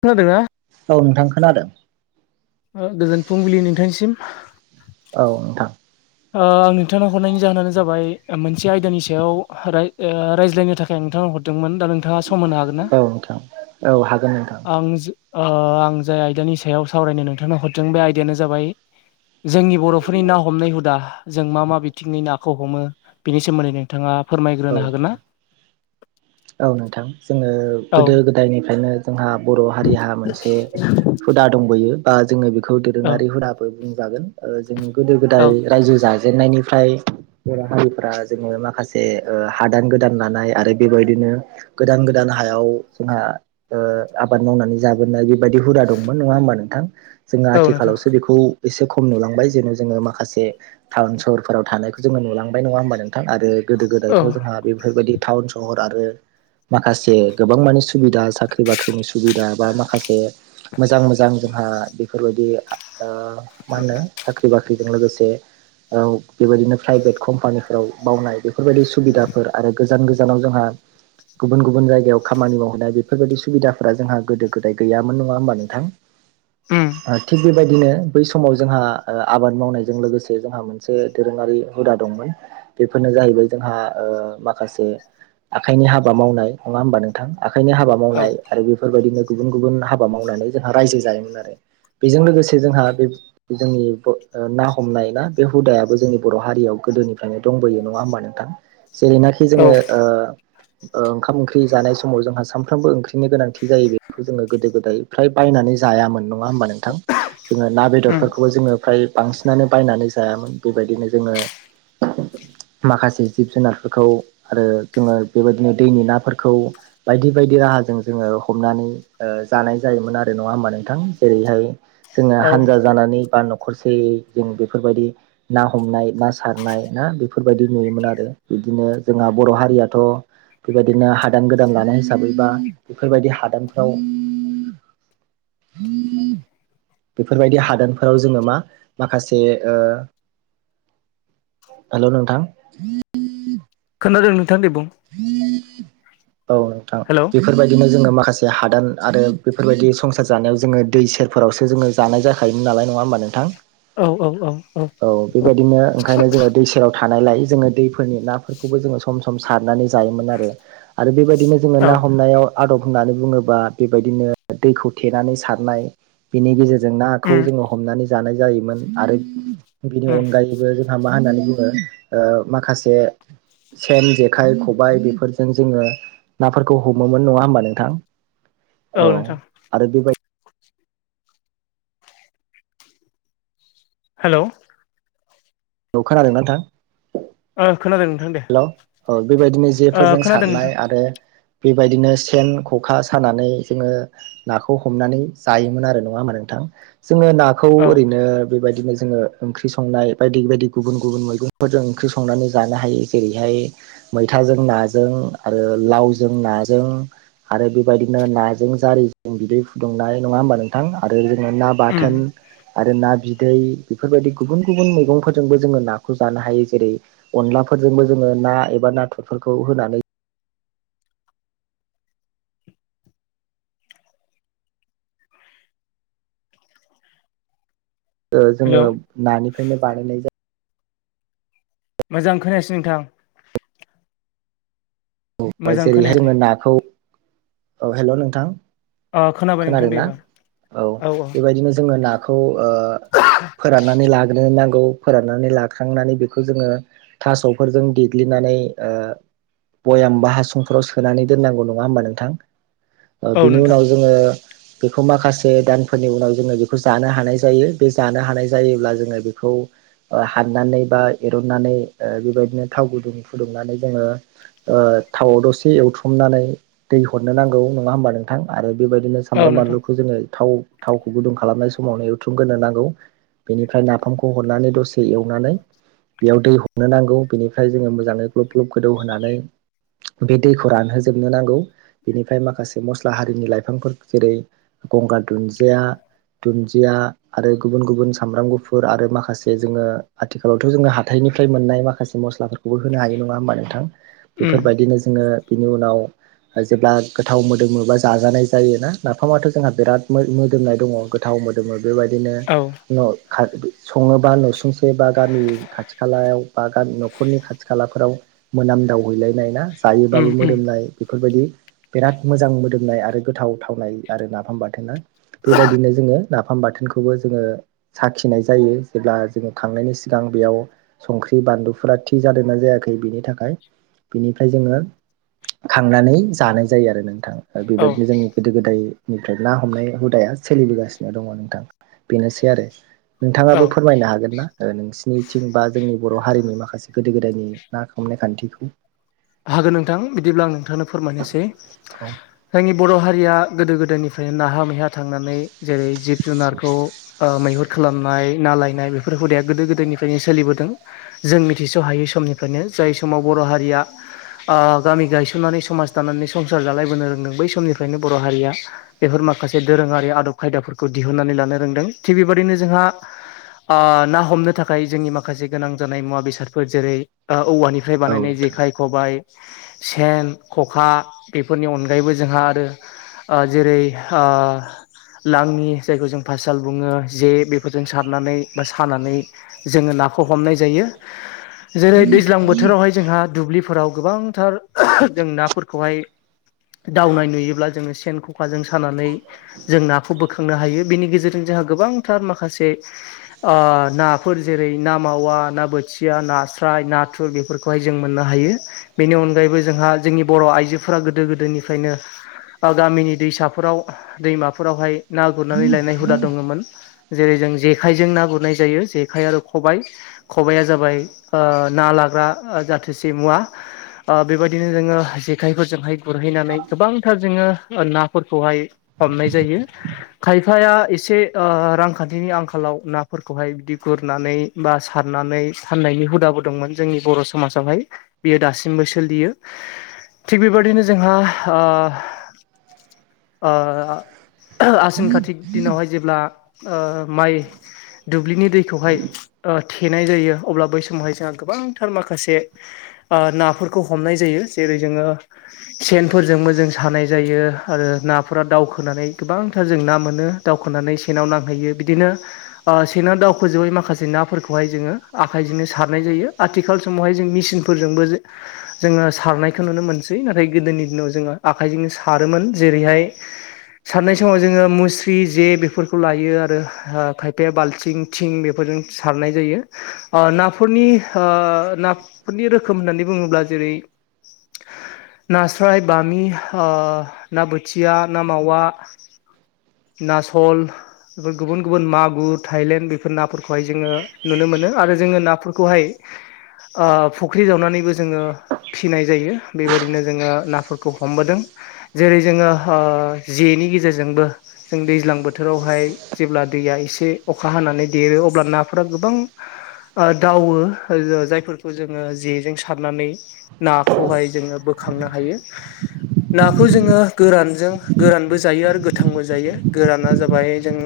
खोनादों ना औ नोंथां खोनादों गोजोन फुंबिलि नोंथांनिसिम औ नोंथां आं नोंथांनो हरनायनि जाहोनानो जाबाय मोनसे आयदानि सायाव रायज्लायनो थाखाय नोंथां हरदोंमोन दा नोंथाङा समनो हागोन औ नोंथां औ हागोन नोंथां आं आं जाय आयदानि सायाव सावरायनो नोंथांनो हरदों बे आयदायानो जाबाय जोंनि बर'फोरनि ना हमनाय हुदा जों मा मा बिथिंनि नाखौ हमो बेनि सोमोन्दै नोंथाङा औ फोरमायग्रोनो हागोन ना नोंथां [inaudible] औ नोंथां जोङो औ गोदो गोदायनिफ्रायनो जोंहा बर' हारिहा मोनसे हुदा दंबोयो बा जोङो बेखौ औ दोरोङारि हुदाबो बुंजागोन जों गोदो औ गोदाय रायजो जाजेननायनिफ्राय बर' हारिफोरा जोङो माखासे जे ओ हादान गोदान लानाय आरो बेबायदिनो गोदान गोदान हायाव जोंहा ओ आबाद मावनानै जाबोनाय बेबायदि हुदा दंमोन नङा होमबा नोंथां जोङो औ नोंथां आथिखालावसो बेखौ एसे खम नुलांबाय जेन' जोङो माखासे टाउन सहरफोराव थानायखौ जोङो नुलांबाय नङा होमबा नोंथां आरो गोदो औ गोदायथ' जोंहा बेफोरबायदि टाउन सहर आरो माखासे गोबां मानि सुबिदा साख्रि बाख्रिनि सुबिदा बा मोजां मोजां जोंहा बेफोरबायदि ओ मा होनो साख्रि -बाख्रि जों लोगोसे औ बेबायदिनो प्राइभेत कम्पानिफोराव मावनाय फोरबायदि सुबिदाफोर आरो गोजान गोजानाव जोंहा गुबुन- गुबुन जायगायाव खामानि मावहैनाय बेफोरबायदि सुबिदाफोरा जोंहा गोदो गोदाय गैयामोन नङा होमबा नोंथां उम ओ थिग बेबाय दिनो बै समाव जोंहा ओ आबाद मावनायजों लोगोसे जोंहा मोनसे दोरोङारि हुदा दंमोन। बेफोरनो जाहैबाय जोंहा ओ माखासे आखाइनि हाबा मावनाय नङा होमबा नोंथां आखायनि हाबा औ मावनाय आरो बेफोरबायदिनो गुबुन- गुबुन हाबा मावनानै जोंहा रायजो जायोमोन आरो। बेजों लोगोसे जोंहा बे जोंनि ग' ओ ना हमनाय ना बे हुदायाबो जोंनि बर' हारियाव गोदोनिफ्रायनो दंबोयो नङा होमबा नोंथां जेरैनाखि औ जोङो ओ ओ ओंखाम ओंख्रि जानाय समाव जोंहा सानफ्रोमबो ओंख्रिनि गोनांथि जायो बेखौ जोङो गोदो गोदाय फ्राय बायनानै जायामोन नङा होमबा नोंथां जोङो ना उम बेदरफोरखौबो जोङो फ्राय बांसिनानो बायनानै जायामोन बेबायदिनो जोङो माखासे जिब जुनारफोरखौ आरो जोङो बेबायदिनो दैनि नाफोरखौ बायदि - बायदि राहाजों जोङो हमनानै ओ जानाय जायोमोन आरो नङा होमबा नोंथां जेरैहाय जोङो औ हानजा जानानै बा न' खरसेयै जों बेफोरबायदि ना हमनाय ना सारनाय ना बेफोरबायदि नुयोमोन आ रो इदिनो जोंहा बर' हारियाथ' बेबायदिनो हादान गोदान लानाय हिसाबै बा बेफोरबायदि हादानफ्राव [unintelligible] बेफोरबायदि हादानफोराव जोङो मा माखासे ओ हेलौ नोंथां खोनादों नोंथां दे बुं [unintelligible] औ नोंथां हेल' औ बेफोरबायदिनो जोङो माखासे हादान आरो बेफोरबायदि संसार जानायाव जोङो दै सेरफोरावसो जोङो जानाय जाखायोमोन नालाय नङा होमबा नोंथां औ औ औ बेबायदिनो ओंखायनो जोङो दै सेराव थानायलाय जोङो दैफोरनि नाफोरखौबो जोङो सम -सम सारनानै जायोमोन आरो आरो बेबायदिनो जोङो औ ना हमनायाव आदब होननानै बुङोबा बेबायदिनो दैखौ थेनानै सारनाय बेनि गेजेर जों नाखौ उम जोङो हमनानै जानाय जायोमोन आरो बेनि उम अनगायैबो जोंहा मा होननानै बुङो ओ माखासे सेन जे खाइ खबाय बेफोरजों जोङो नाफोरखौ हमोमोन नङा होमबा नोंथां औ आरो बेबाय हेलौ औ खोनादों ना नोंथां ओ खोनादों नोंथां दे। हेलौ औ बेबायदिनो ओ जेफोरजों खोनादों नोंथां सारनाय आरो बेबायदिनो सेन ख'खा सानानै जोङो नाखौ हमनानै जायोमोन आरो नङामा नोंथा जोङो नाखौ औ ओरैनो बेबायदिनो जोङो ओंख्रि संनाय बायदि बायद दि गुबुन -गुबुन मैगंफोरजों ओंख्रि संनानै जानो हायो जेरैहाय मैथाजों नाजों आरो ओ लावजों नाजों आरो बेबायदिनो नाजों जारिजों बिदै फुदुंनाय नङा होमबा नोंथां आरो जोङो ना उम बाथोन आरो ना बिदै बेफोरबायदि गुबुन गुबन मैगंफोर जोंबो जोङो नाखौ जानो हायो जेरै अनलाफोरजोंबो जोङो ना एबा नाथुरफोरखौ होनानै ओ हेलौ जोङो नानिफ्रायनो बानायनाय जा मोजां खोनायासै नोंथां। औ मोजां जेरैहाय खोनायाखै जोङो नाखौ औ हेल' नोंथां अ खोनाबाय नोंथां दे खोनादोंना? एबार औ बेबायदिनो जोङो ना खौ ओ फोरननानै लाग्रोनां खौ फोराननानै लाखांनानै बेखौ जोङो थास'फोरजों देग्लिनानै ओ बयाम बा हासुंफोराव सोनानै दोननांगौ नङा होमबा नोंथां? ओ औ औ बिनि नोंथां उनाव जोङो बेखौ माखासे दानफोरनि उनाव जोङो बेखौ जानो हानाय जायो बे जानो हानाय जायोब्ला जोङो बेखौ ओ हाननानै बा एरननानैओ बेबायदिनो थाव गुदुं फुदुंनानै जोङो ओ थावआव दसे एवथ्रुमनानै दै हरनो नांगौ नङा होमबा नोंथां आरो बेबायदिनो औ सामब्राम नोंथां बानलुखौ जोंङो थाव-थावखौ गुदुं खालामनाय समावनो एवथ्रुमग्रोनो नांगौ बेनिफ्राय नाफामखौ हरनानै दसे एवनानै बेयाव दै हरनो नांगौ बेनिफ्राय जोंङो मोजाङै ग्लब-ग्लब गोदौ होनोनानै बे दैखौ रानहोजोबनो नांगौ बेनिफ्राय माखासे मस्ला हारिनि लाइफांफोर जेरै गंगा र दुन्दिया दुन्दिया आरो गुबुन गुबुन सामब्राम गुफुर आरो माखासे जोंङो आथिखालावथ' जोंङो हाथाय निफ्राय मोननाय माखासे मसलाफोरखौबो होनो हायो नङा होमबा नोंथां उम बेफोरबायदिनो जोंङो बिनि उनाव ओ जेब्ला गोथाव मोदोमो बा जाजानाय जायोना नाफामाथ' जोंहा बिराद मो-मोदोमनाय दङ गोथाव मोदोमो। बेबायदिनो औ उनाव संङोबा नसुंसे बा गामि खाथि खालायाव बा गामि न'खरनि खाथि खालाफोराव मोनामदाव हैलायनाय ना उम जायोबाबो उम मोदोमनाय बेफोरबायदि बिराद मोजां मोदोमनाय आरो गोथाव थावनाय आरो नाफाम बाथोना बेबायदिनो जोंङो नाफाम बाथोनखौबो जोंङो साखिनाय जायो जेब्ला जोंङो खांनायनि सिगां बेयाव सं बानलुफोरा थि जादोंना जायाखै बिनि थाखाय बिनिफ्राय जोंङो खांनानै जानाय जायो आरो नोंथां औ बेबायदिनो जोंङो गोदो गोदाय निफ्राय ना हमनाय हुदाया सोलिबोगासिनो दङ नोंथां बेनोसै आरो। औ नोंथाङाबो फोरमायनो हागोन ना नोंसिनिथिं बा जोंनि बर' हारिनि माखासे गोदो गोदायनि ना हमनाय खान्थिखौ हागोन नोंथां बिदिब्ला आं नोंथांनो फोरमायनोसै औ जोंनि बर' हारिया गोदो गोदायनिफ्राय नाहा मैहा थांनानै जेरै जिब जुनारखौ ओ मैहुर खालामनाय ना लायनाय बेफोर हुदाया गोदो गोदायनिफ्रायनो सोलिबोदों जों मिथिस' हायै समनिफ्रायनो। जाय समाव बर' हारिया [inaudible] ओ गामि गायसननानै समाज दानानै संसार जालायबोनो रोंदों बै समनिफ्रायनो बर' हारिया बेफोर मा खासे दोरोङारि आदब खायदाफोरखौ दिहुननानै लानो रोंदों थिग बेबायदिनो जोंहा ओ ना हमनो थाखाय जोंनि माखासे गोनां जानाय मुवा बेसादफोर जेरै ओ औवानिफ्राय औ बानायनाय नोंथां जेखाय खबाय सेन ख'खा बेफोरनि अनगायैबो जोंहा आरो जेरै ओ लाङि जायखौ जों पाससाल बुङो जे बेफोरजों सारनानै बा सानानै जोंङो ना खौ हमनाय जायो जेरै दैजां बोथोरावाय जों दुब्लि फोराव गोबांथार जों नाफोरखौहाय दावनाय नुयोब्ला जोंङो सेन खखाजों सानानै जों नाखौ बोखांनो हायो बेनि गेजेरजों जों हा गोबांथार माखासे नाफोर जेरै ना मावा ना बोथिया ना नास्राय नाथुर बेफोरखौहाय जों मोननो हायो। बेनि अनगायैबो जोंहा जोंनि बर' आइजोफोरा गोदो गोदोनिफ्रायनो ओ गामिनि दैसाफोराव दैमाफोरावहाय ना गुरनानै लायनाय हुदा दङमोन जेरै जों जेखाइजों ना गुरनाय जायो जेखाइ आरो खबाइ खबाइया जाबाय ओ ना लाग्रा जाथोसे मुवा। [inaudible] बेबायदिनो जोंङो जेखायफोरजोंहाय गुरहैनानै गोबांथार जोंङो नाफोरखौहाय हमनाय जायो खायफाया एसे ओ रांखान्थिनि आंखालाव नाफोरखौहाय बिदि गुर नानै बा सारनानै फाननायनि हुदाबो दंमोन जोंनि बर' समाजावहाय। बियो दासिमबो सोलियो थिग बेबादिनो जोंहा ओ ओ आसिन कातिक दिनावहाय जेब्ला ओ माइ दुब्लिनि दैखौहाय थेनाय जायो अब्ला बै समावहाय जोंहा गोबांथार माखासे ओ नाफोरखौ हमनाय जायो जेरै जोंङो सेनफोरजोंबो जोंङो सानाय जायो आरो नाफोरा दावखोनानै गोबांथार जों ना मोनो। दावखानै सेनाव नांहैयो। बिदिनो ओ दावखो जोबै माखसे ना फोरखौहाय जोङो आखजोंनो सारनाय जायो। आथिखाल समावहाय जों मेसिन फोरजोंबो जोङो सारनायखौ नुनो मोनसै। नाथाय गोदोनि दिनाव जोङो आखजोंनो सारोमोन। जेरैहाय सारनाय समाव जोङो मुस्रि जे बेफोरखौ लायो आरो खायफाया बालथिं थिं बेफोर सारनाय जायो। नाफोरनि ना रोखोम होननानै बुङोब्ला जेरै [unintelligible] नास्राय बामि ओ ना बोथिया ना मावा नासल बेफोर गुबुन गुबुन मागुर थायलेण्ड बेफोर नाफोरखौहाय जोङो नुनो मोनो आरो जोङो नाफोरखौहाय अ फुख्रि जावनानैबो जोङो फिसिनाय जायो। बेबायदिनो जोङो नाफोरखौ हमबोदों। जेरै जोङो जेनि गेजेरजोंबो जों दैज्लां बोथोरावहाय जेब्ला दैया एसे अखा हानानै देरो अब्ला नाफोरा गोबां दावो जायफोरखौ जों जेजों सारनानै नाखौहाय जोङो बोखांनो हायो। नाखौ जोङो गोरानजों गोरानबो जायो आरो गोथांबो जायो। गोराना जाबाय जों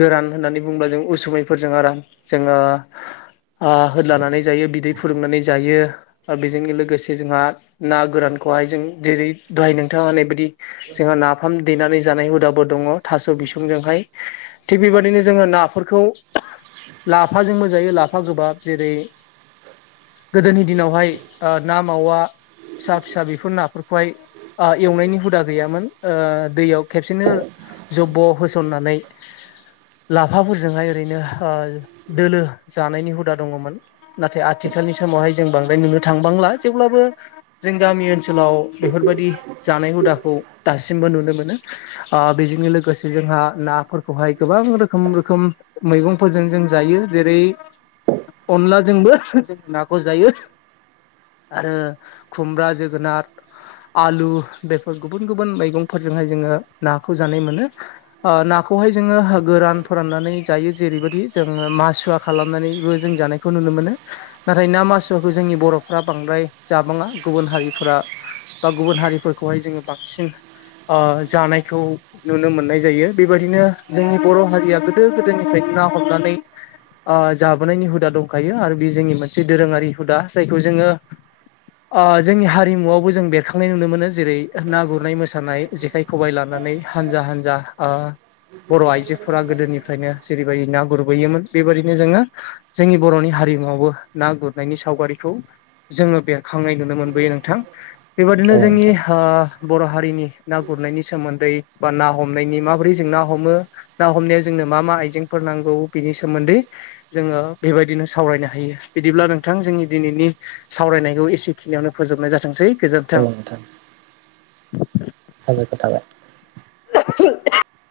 गोरान होननानै बुङोब्ला जों उसुमैफोरजों आराम। जोङो आ होलानानै जायो बिदै फुुदुंनानै जायो आरो बेजोंनो लोगोसे जोंहा ना गोरानखौहाय जों जेरै दहाय नोंथां होननाय बायदि जोंहा नाफाम दैनानै जानाय हुदाबो दङ। थास' बिसंजोंहाय। थिग बेबायदिनो जोङो नाफोरखौ लाफाजोंबो जायो। लाफा गोबाब जेरै गोदोनि दिनावहाय ना मावा फिसा फिसा बेफोर नाफोरखौहाय ओ एवनायनि हुदा गैयामोन‌। ओ दैयाव खेबसेनो जब्ब' होसननानै लाफाफोरजोंहाय ओरैनो दोलो जानायनि हुदा दङमोन। नाथाय आथिखालनि समावहाय जों बांद्राय नुनो थांबांला जेब्लाबो जों गामि ओनसोलाव बेफोरबायदि जानाय हुदाखौ दासिमबो नुनो मोनो। ओ बेजोंनो लोगोसे जोंहा नाफोरखौहाय गोबां गोबां रोखोम रोखोम मैगंफोरजों जों जायो जेरै अनलाजोंबो नाखौ' जायो। आरो खुमब्रा जोगोनार आलु बेफोर गुबुन गुबुन मैगंफोर जोंहाय जोङो नाखौ जानाय मोनो। ओ नाखौहाय जोङो गोरान फोराननानै जायो जेरै बायदि जों मासुवा खालामनानैबो जों जानायखौ नुनो मोनो। नाथाय ना मासुवाखौ जोंनि बर'फ्रा बांद्राय जाबाङा। गुबुन हारिफोरा बा गुबुन हारिफोरखौ बेवहाय जोङो बांसिन ओ जानायखौ नुनो मोननाय जायो बेबायदिनो जोंनि बर' हारिया गोदो गोदायनिफ्राय ना हमनानै ओक्षजाबोनायनि हुदा दंखायो आरो बे जोंनि मोनसे जि दोरोङारि हुदा जायखौ जोङो ओ जोंनि हारिमुआवबो जों बेरखांनाय नुनो मोनो। जेरै ना गुरनाय मोसानाय, जेखाइ खबाइ लानानै हानजा हानजा ओ बर' आइजोफोरा गोदोनिफ्रायनो जेरैबायदि ना गुर गैयोमोन बेबायदिनो जोङो जोंनि बर'नि हारिमुवावबो ना गुरनायनि सावगारिखौ जोङो बे खांनाय नुनो मोनबोयो नोंथां बेबादिनो औ जोंनि नोंथां बर' हारिनि ना गुरनायनि सोमोन्दै बा ना हमनायनि माबोरै जों ना हमो ना हमनायाव जोंनो। मा मा आइजेंफोर नांगौ बिनि सोमोन्दै जोङो बेबायदिनो सावरायनो हायो। बिदिब्ला नोंथां जोंनि दिनैनि सावरायनायखौ एसेखिनियावनो फोजोबनाय जाथोंसै गोजोन्थों औ नोंथां। [inaudible] [inaudible]